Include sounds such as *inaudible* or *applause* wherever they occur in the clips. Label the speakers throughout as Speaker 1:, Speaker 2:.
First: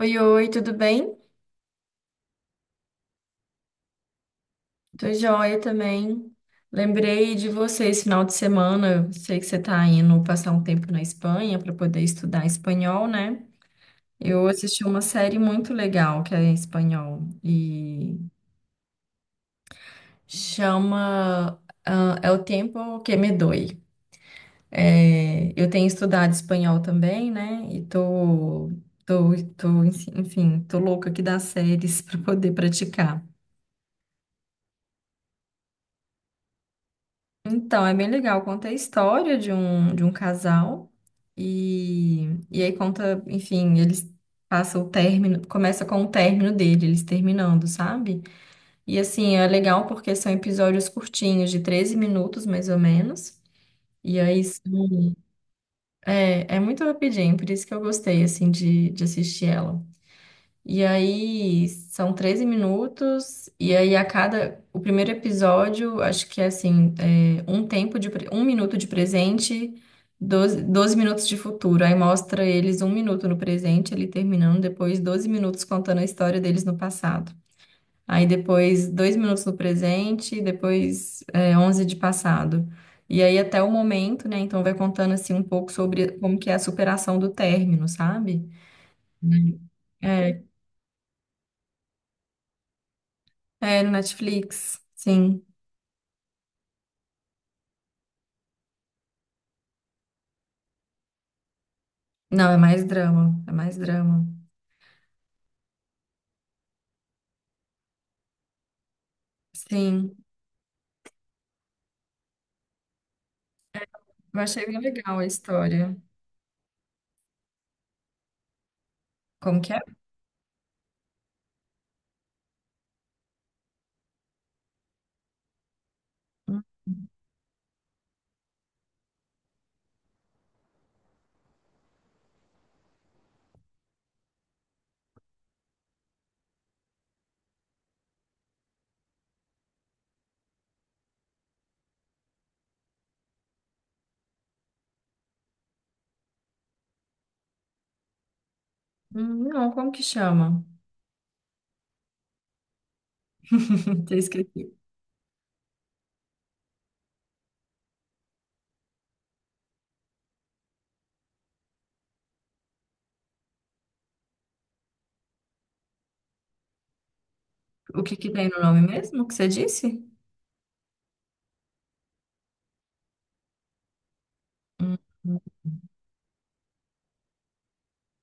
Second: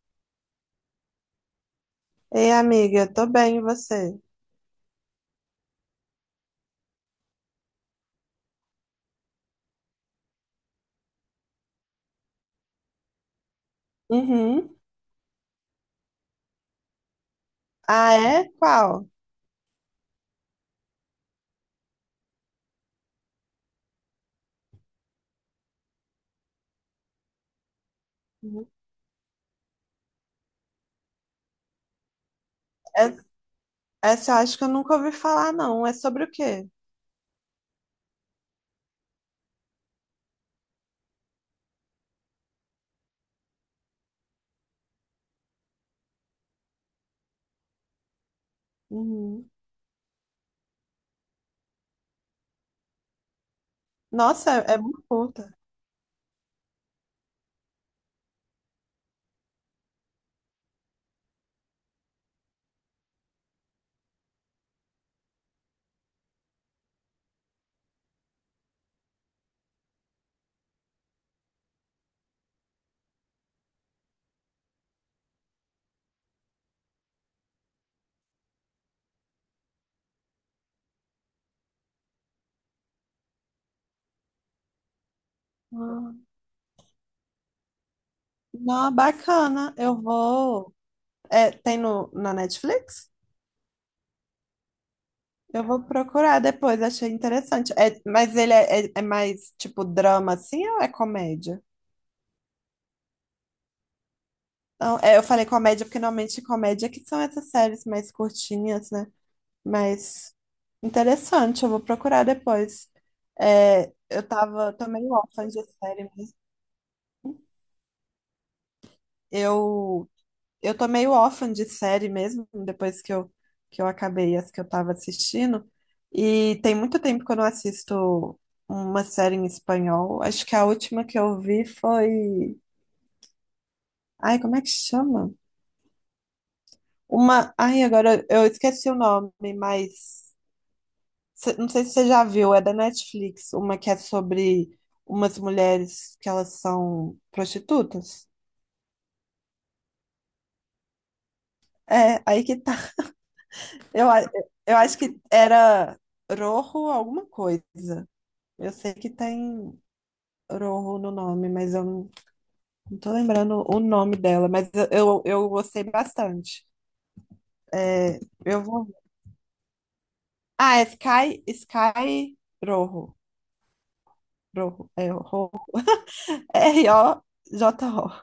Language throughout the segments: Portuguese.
Speaker 1: Oi, oi, tudo bem?
Speaker 2: Ei, amiga, tô bem, e você?
Speaker 1: Tô joia também. Lembrei de você esse final de semana. Eu sei que você tá indo passar um tempo na Espanha para poder estudar espanhol, né? Eu
Speaker 2: Uhum.
Speaker 1: assisti uma série muito legal que é em espanhol
Speaker 2: Ah,
Speaker 1: e
Speaker 2: é? Qual?
Speaker 1: chama É o Tempo que me doi. É, eu tenho estudado espanhol também, né? E
Speaker 2: Uhum.
Speaker 1: tô, tô, tô louca aqui das séries *laughs* para poder
Speaker 2: É-
Speaker 1: praticar.
Speaker 2: Essa eu acho que eu nunca ouvi falar, não. É sobre o quê?
Speaker 1: Então, é bem legal. Conta a história de um casal e aí conta, enfim, eles passam o término, começa com o término dele, eles terminando, sabe? E assim, é
Speaker 2: Uhum.
Speaker 1: legal porque são episódios curtinhos, de 13 minutos mais ou menos. E aí
Speaker 2: Nossa,
Speaker 1: s-
Speaker 2: é muito curta.
Speaker 1: É, é muito rapidinho, por isso que eu gostei, assim, de assistir ela. E aí são 13 minutos, e aí a cada. O primeiro episódio, acho que é assim, é, um tempo de um minuto de presente, doze minutos de futuro. Aí mostra eles um minuto no presente, ele terminando, depois 12 minutos contando a história deles no passado. Aí depois dois minutos no presente, depois é, 11 de passado. E aí até o momento, né? Então vai contando assim um pouco sobre
Speaker 2: Ah,
Speaker 1: como que é a superação do término, sabe?
Speaker 2: não, bacana. Eu
Speaker 1: É,
Speaker 2: vou. É, tem no, na Netflix?
Speaker 1: é, no Netflix, sim.
Speaker 2: Eu vou procurar depois, achei interessante. É, mas ele é mais tipo drama assim ou é comédia?
Speaker 1: Não, é mais drama, é mais drama.
Speaker 2: Não, é, eu falei comédia porque normalmente comédia é que são essas séries mais curtinhas, né?
Speaker 1: Sim,
Speaker 2: Mas interessante, eu vou procurar depois. É, eu
Speaker 1: eu achei
Speaker 2: tava,
Speaker 1: bem
Speaker 2: tô meio
Speaker 1: legal a
Speaker 2: órfã de
Speaker 1: história.
Speaker 2: série mesmo.
Speaker 1: Como que é?
Speaker 2: Eu, eu tô meio órfã de série mesmo, depois que eu acabei as que eu tava assistindo. E tem muito tempo que eu não assisto uma série em espanhol. Acho que a última que eu vi foi. Ai, como é que chama? Uma. Ai, agora eu esqueci o nome, mas. Não sei se você já viu, é da Netflix, uma que é sobre umas mulheres que elas são prostitutas.
Speaker 1: Hum. Não, como que chama?
Speaker 2: É, aí que tá. *laughs*
Speaker 1: *laughs*
Speaker 2: Eu,
Speaker 1: Eu
Speaker 2: a-
Speaker 1: esqueci.
Speaker 2: eu acho que era Rojo alguma coisa. Eu sei que tem Rojo no nome, mas eu não tô lembrando o nome dela, mas eu gostei bastante.
Speaker 1: O que
Speaker 2: É,
Speaker 1: que tem no
Speaker 2: eu
Speaker 1: nome
Speaker 2: vou.
Speaker 1: mesmo que você disse?
Speaker 2: Ah, é Sky Rojo. Rojo,
Speaker 1: Hum,
Speaker 2: é
Speaker 1: hum.
Speaker 2: Rojo. *laughs* Rojo.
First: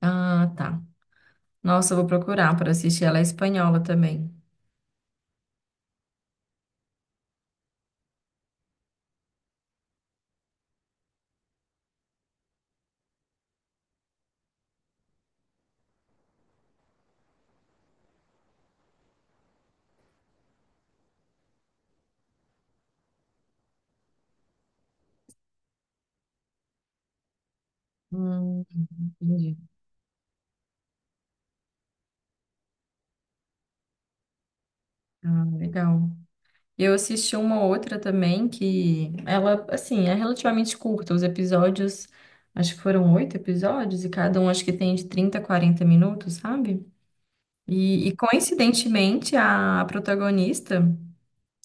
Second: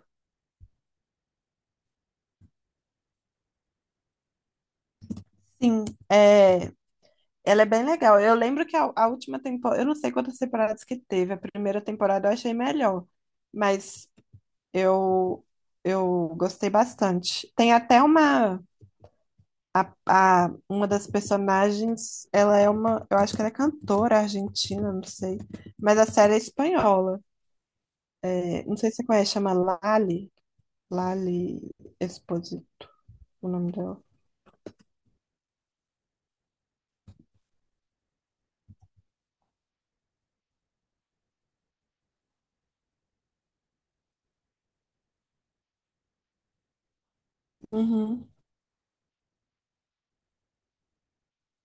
Speaker 1: Ah, tá. Nossa, eu vou procurar para assistir. Ela é espanhola também.
Speaker 2: Sim, é. Ela é bem legal. Eu lembro que a última temporada, eu não sei quantas temporadas que teve, a primeira temporada eu achei melhor, mas eu eu gostei bastante. Tem até a, uma das personagens, ela é uma, eu acho que ela é cantora argentina, não sei, mas a série é espanhola.
Speaker 1: Hum,
Speaker 2: É, não sei se você conhece, chama
Speaker 1: entendi.
Speaker 2: Lali Esposito, o nome dela.
Speaker 1: Ah, legal. Eu assisti uma outra também que ela, assim, é relativamente curta. Os episódios, acho que foram oito episódios, e cada um acho que tem de 30 a 40 minutos, sabe? E,
Speaker 2: Uhum.
Speaker 1: coincidentemente, a protagonista,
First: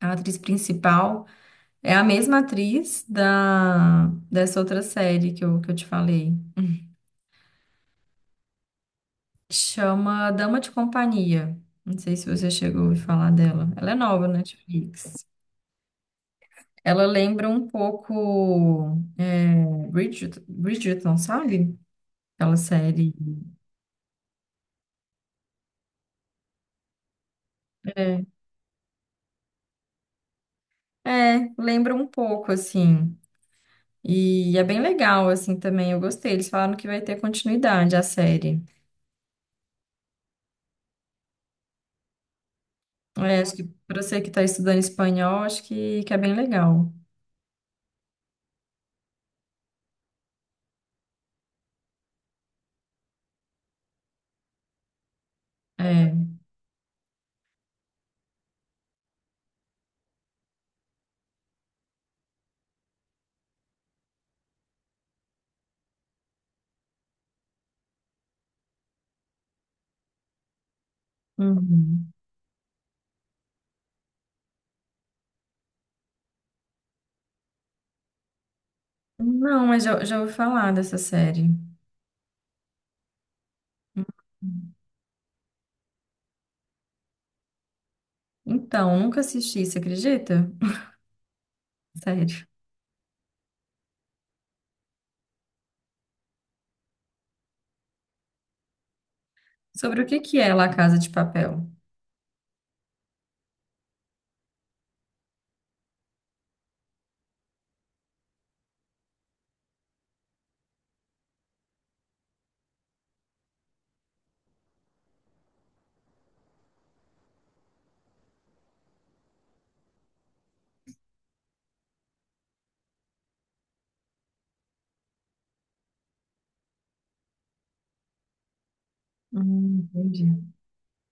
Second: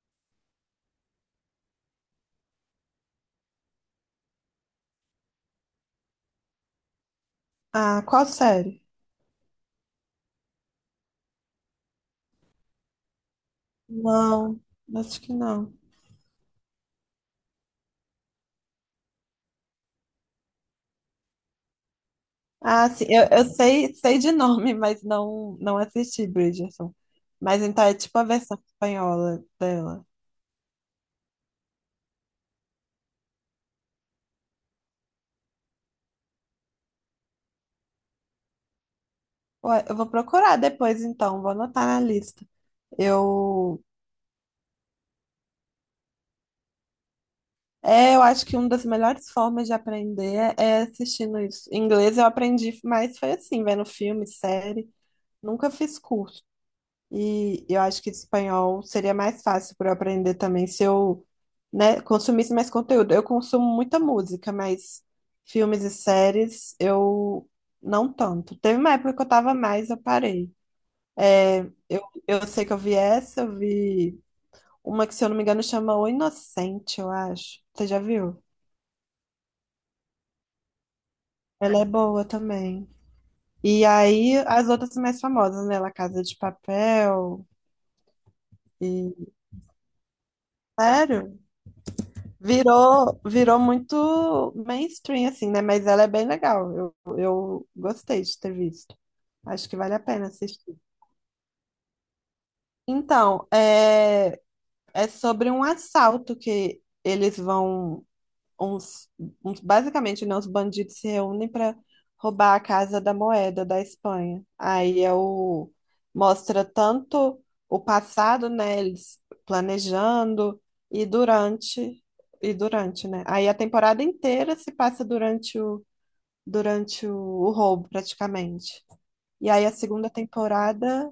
Speaker 1: a atriz principal, é a mesma atriz dessa outra série que eu te falei.
Speaker 2: Ah, qual série?
Speaker 1: Chama Dama de Companhia. Não sei se você chegou a ouvir falar dela. Ela é nova na
Speaker 2: Não, acho
Speaker 1: Netflix.
Speaker 2: que não.
Speaker 1: Ela lembra um pouco é, Bridgerton, sabe? Aquela
Speaker 2: Ah, sim,
Speaker 1: série.
Speaker 2: eu sei de nome, mas não assisti Bridgerton. Mas então é tipo
Speaker 1: É,
Speaker 2: a versão espanhola dela.
Speaker 1: é, lembra um pouco, assim. E é bem legal, assim, também. Eu gostei. Eles falaram que vai ter continuidade a série.
Speaker 2: Ué, eu vou procurar depois, então, vou anotar na lista.
Speaker 1: É, acho que
Speaker 2: Eu,
Speaker 1: para você que está estudando espanhol, acho que é bem legal.
Speaker 2: É, eu acho que uma das melhores formas de aprender é assistindo isso. Em inglês eu aprendi mais, foi assim, vendo filme, série. Nunca fiz
Speaker 1: É.
Speaker 2: curso. E eu acho que espanhol seria mais fácil para eu aprender também se eu, né, consumisse mais conteúdo. Eu consumo muita música, mas filmes e séries eu não tanto. Teve uma época que eu tava mais, eu parei. Eu,
Speaker 1: Uhum.
Speaker 2: eu sei que eu vi essa, eu vi uma que, se eu não me engano, chama O Inocente, eu acho. Você já viu?
Speaker 1: Não, mas já, já ouvi falar dessa série.
Speaker 2: Ela é boa também. E aí, as outras mais famosas, né? La Casa de Papel
Speaker 1: Então, nunca
Speaker 2: e...
Speaker 1: assisti, você acredita?
Speaker 2: Sério?
Speaker 1: *laughs* Sério.
Speaker 2: Virou muito mainstream, assim, né? Mas ela é bem legal. Eu gostei de ter visto. Acho que vale a
Speaker 1: Sobre o que
Speaker 2: pena
Speaker 1: que é La
Speaker 2: assistir.
Speaker 1: Casa de Papel?
Speaker 2: Então, é sobre um assalto que eles vão uns, basicamente, né, os bandidos se reúnem para roubar a Casa da Moeda da Espanha. Aí mostra tanto o passado, né, eles planejando e durante e durante, né? Aí a temporada inteira se passa durante o roubo, praticamente. E aí a segunda
Speaker 1: Entendi.
Speaker 2: temporada,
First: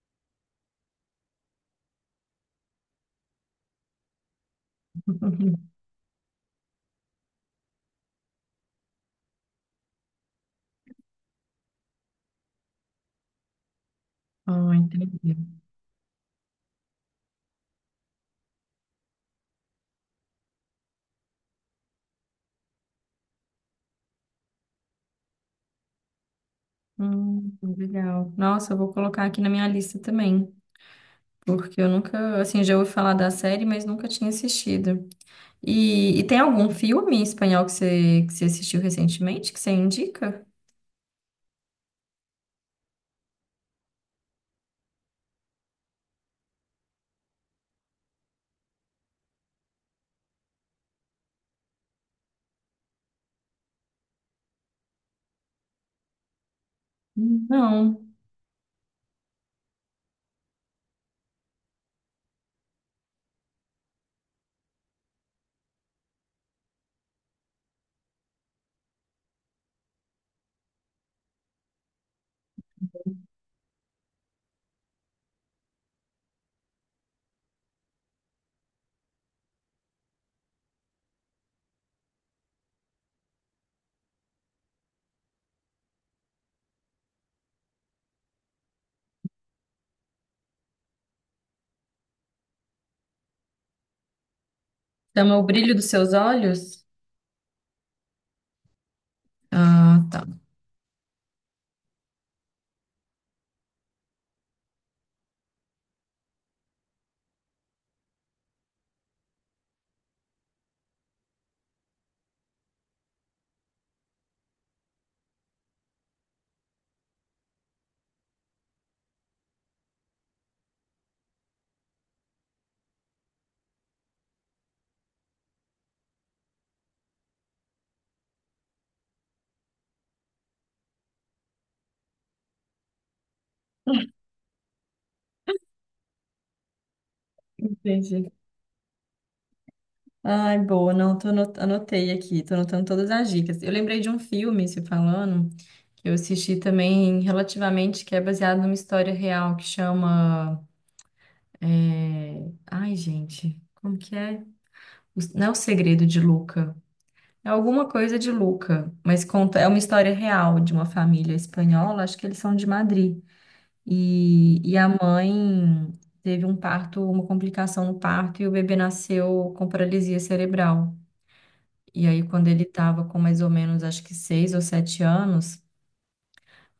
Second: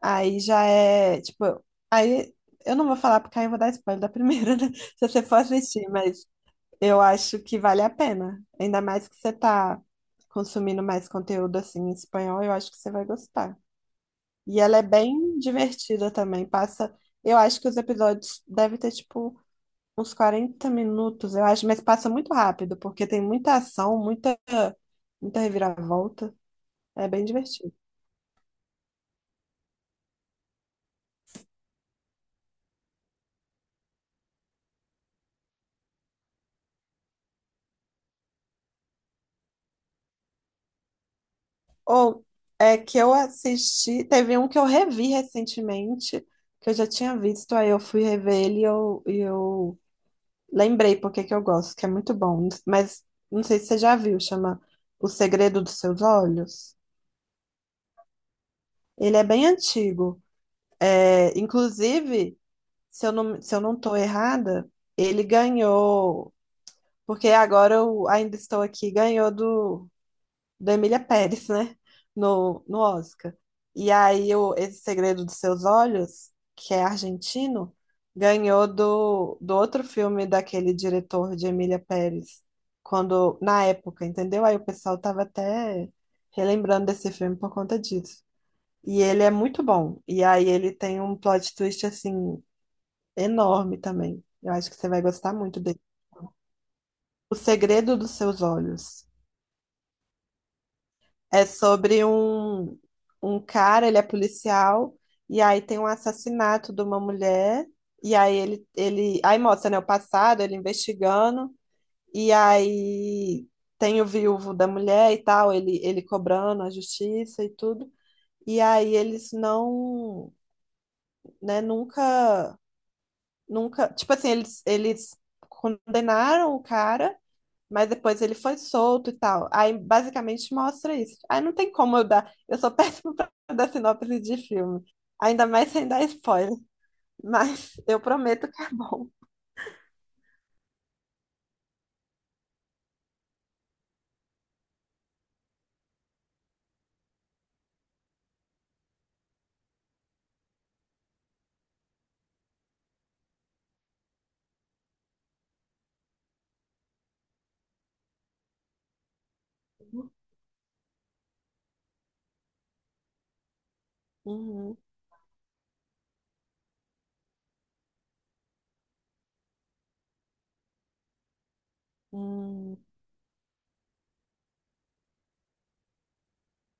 Speaker 2: aí já é, tipo, aí eu não vou falar porque aí eu vou dar spoiler da primeira, né? *laughs* Se você for
Speaker 1: Uhum.
Speaker 2: assistir, mas eu acho que vale a pena. Ainda mais que você tá consumindo mais conteúdo assim em espanhol, eu acho que você vai gostar. E
Speaker 1: Ah,
Speaker 2: ela é
Speaker 1: entendi.
Speaker 2: bem divertida também. Passa, eu acho que os episódios devem ter tipo uns 40 minutos, eu acho, mas passa muito rápido, porque tem muita ação, muita muita reviravolta. É bem divertido.
Speaker 1: Legal. Nossa, eu vou colocar aqui na minha lista também, porque eu nunca, assim, já ouvi falar da série, mas nunca tinha assistido. E tem algum filme em espanhol que você assistiu recentemente que você indica?
Speaker 2: Ou é que eu assisti, teve um que eu revi recentemente, que eu já tinha visto, aí eu fui rever ele e eu lembrei porque que eu gosto, que é muito bom. Mas não sei se você já viu, chama O Segredo dos Seus Olhos.
Speaker 1: Não.
Speaker 2: Ele é bem antigo. É, inclusive, se eu não tô errada, ele ganhou, porque agora eu ainda estou aqui, ganhou do da Emília Pérez, né? No Oscar. E aí o Esse Segredo dos Seus Olhos, que é argentino, ganhou do outro filme daquele diretor de Emília Pérez, quando, na época, entendeu? Aí o pessoal tava até relembrando desse filme por conta disso. E ele é muito bom. E aí ele tem um plot twist assim enorme também. Eu acho que você vai gostar
Speaker 1: Chama O
Speaker 2: muito
Speaker 1: Brilho
Speaker 2: dele.
Speaker 1: dos Seus Olhos?
Speaker 2: O Segredo dos Seus Olhos.
Speaker 1: Ah, tá.
Speaker 2: É sobre um cara, ele é policial, e aí tem um assassinato de uma mulher, e aí aí mostra, né, o passado, ele investigando, e aí tem o viúvo da mulher e tal, ele cobrando a justiça e tudo, e aí eles não, né, nunca, tipo assim, eles condenaram o cara, mas depois ele foi solto e tal. Aí basicamente mostra isso. Aí não tem como eu dar. Eu sou péssima *laughs* pra dar sinopse de filme. Ainda mais sem dar spoiler. *laughs* Mas eu
Speaker 1: Entendi.
Speaker 2: prometo que é bom.
Speaker 1: Ai, boa, não, anotei aqui, tô anotando todas as dicas. Eu lembrei de um filme, se falando, que eu assisti também relativamente, que é baseado numa história real, que chama ai, gente, como que é? Não é o segredo de Luca. É alguma coisa de Luca, mas conta, é uma história real de uma família espanhola, acho que eles são de Madrid.
Speaker 2: Uhum,
Speaker 1: E a mãe teve um parto, uma complicação no parto, e o bebê nasceu com paralisia cerebral. E aí, quando ele
Speaker 2: uhum,
Speaker 1: estava com mais ou menos, acho que seis ou sete anos,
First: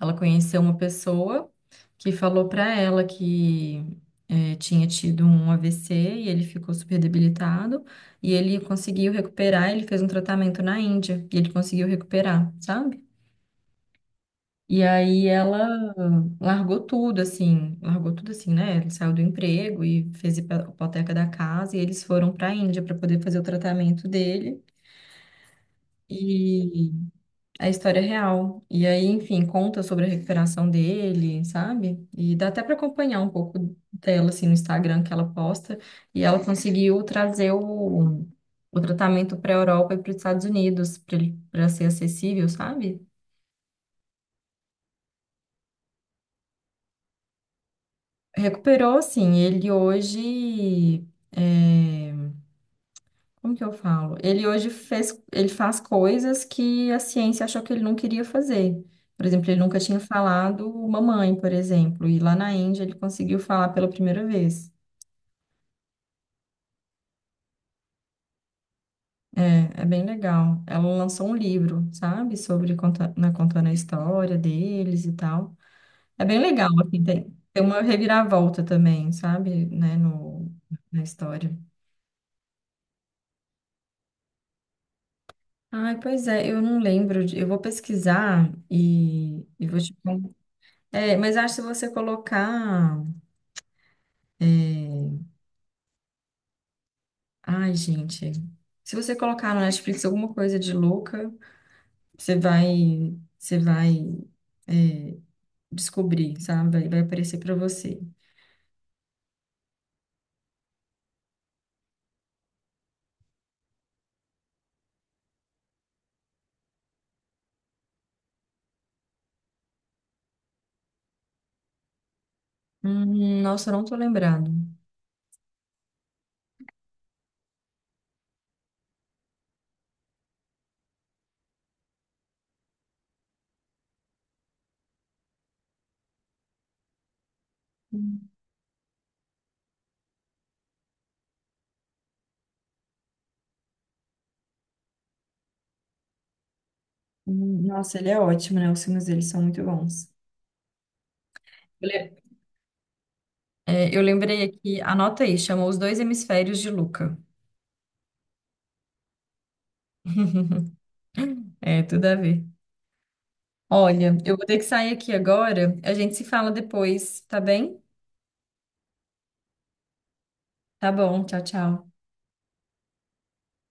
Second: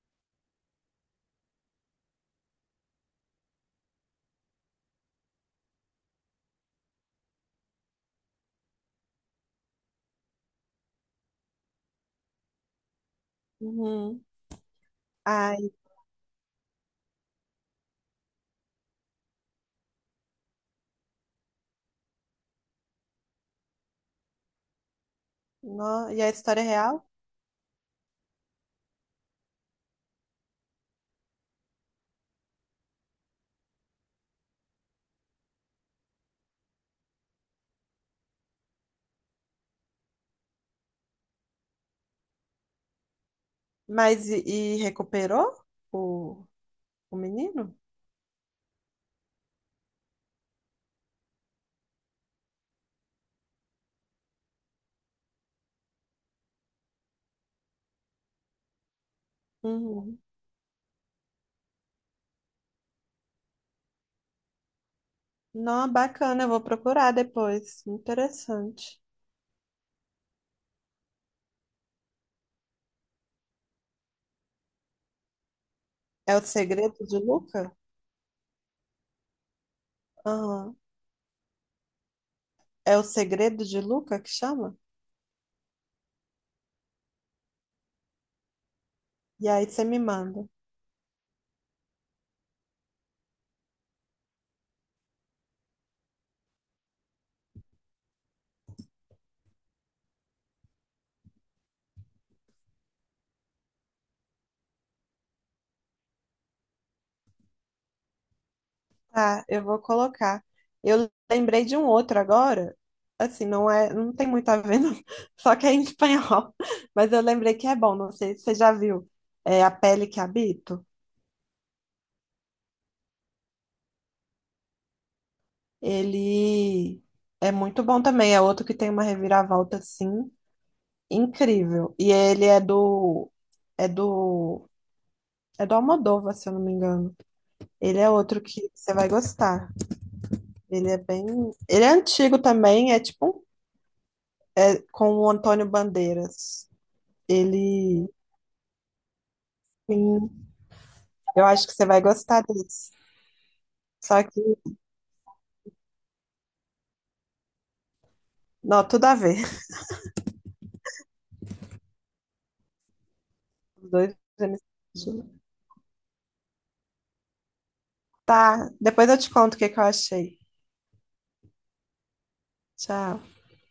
Speaker 1: ela conheceu uma pessoa que falou para ela que tinha tido um AVC e ele ficou super debilitado e ele conseguiu recuperar. Ele fez um tratamento na Índia e ele conseguiu recuperar, sabe?
Speaker 2: uhum.
Speaker 1: E aí ela
Speaker 2: Ai,
Speaker 1: largou tudo assim, né? Ele saiu do emprego e fez hipoteca da casa e eles foram para a Índia para poder fazer o tratamento dele.
Speaker 2: no... E a história é real?
Speaker 1: A história real. E aí, enfim, conta sobre a recuperação dele, sabe? E dá até para acompanhar um pouco dela, assim, no Instagram que ela posta. E ela conseguiu trazer o tratamento para a Europa e para os Estados Unidos, para ele, para ser acessível, sabe?
Speaker 2: Mas e recuperou o, o menino?
Speaker 1: Recuperou, assim, ele hoje. É, como que eu falo? Ele hoje fez, ele faz coisas que a ciência achou que ele não queria fazer. Por exemplo, ele nunca tinha
Speaker 2: Uhum.
Speaker 1: falado mamãe, por exemplo, e lá na Índia ele conseguiu falar pela primeira vez.
Speaker 2: Não, bacana, eu vou procurar depois. Interessante.
Speaker 1: É, é bem legal. Ela lançou um livro, sabe, sobre conta, né, contando a história deles e tal. É
Speaker 2: É
Speaker 1: bem
Speaker 2: o
Speaker 1: legal,
Speaker 2: segredo
Speaker 1: assim,
Speaker 2: de
Speaker 1: tem
Speaker 2: Luca?
Speaker 1: uma reviravolta também, sabe, né, no,
Speaker 2: Aham.
Speaker 1: na história.
Speaker 2: É o segredo de Luca que chama?
Speaker 1: Ai, pois é, eu não lembro. Eu vou pesquisar
Speaker 2: E
Speaker 1: e
Speaker 2: aí
Speaker 1: vou
Speaker 2: você
Speaker 1: te
Speaker 2: me
Speaker 1: contar.
Speaker 2: manda.
Speaker 1: É, mas acho que se você colocar. Ai, gente. Se você colocar no Netflix alguma coisa de louca, você vai descobrir, sabe? Vai aparecer pra você.
Speaker 2: Tá, eu vou colocar. Eu lembrei de um outro agora. Assim, não é, não tem muito a ver, não. *laughs* Só que é em espanhol. Mas eu lembrei que é bom, não sei se você já viu. É A Pele que Habito.
Speaker 1: Nossa, eu não tô lembrado.
Speaker 2: Ele é muito bom também. É outro que tem uma reviravolta assim incrível. E ele é do é do Almodóvar, se eu não me engano. Ele é
Speaker 1: Hum,
Speaker 2: outro que você vai gostar. Ele é bem, ele é antigo também, é, com o Antônio Bandeiras.
Speaker 1: hum. Nossa, ele
Speaker 2: Ele,
Speaker 1: é ótimo, né? Os filmes dele são muito bons.
Speaker 2: sim, eu acho que você
Speaker 1: Eu
Speaker 2: vai
Speaker 1: le-
Speaker 2: gostar disso.
Speaker 1: É, eu
Speaker 2: Só
Speaker 1: lembrei
Speaker 2: que,
Speaker 1: aqui, anota aí, chamou Os Dois Hemisférios de Luca.
Speaker 2: não, tudo a ver. *laughs*
Speaker 1: É, tudo a ver.
Speaker 2: Os
Speaker 1: Olha,
Speaker 2: dois.
Speaker 1: eu vou ter que sair aqui agora, a gente se fala depois, tá bem?
Speaker 2: Tá, depois eu te conto o que que eu achei.
Speaker 1: Tá bom, tchau, tchau.
Speaker 2: Tchau.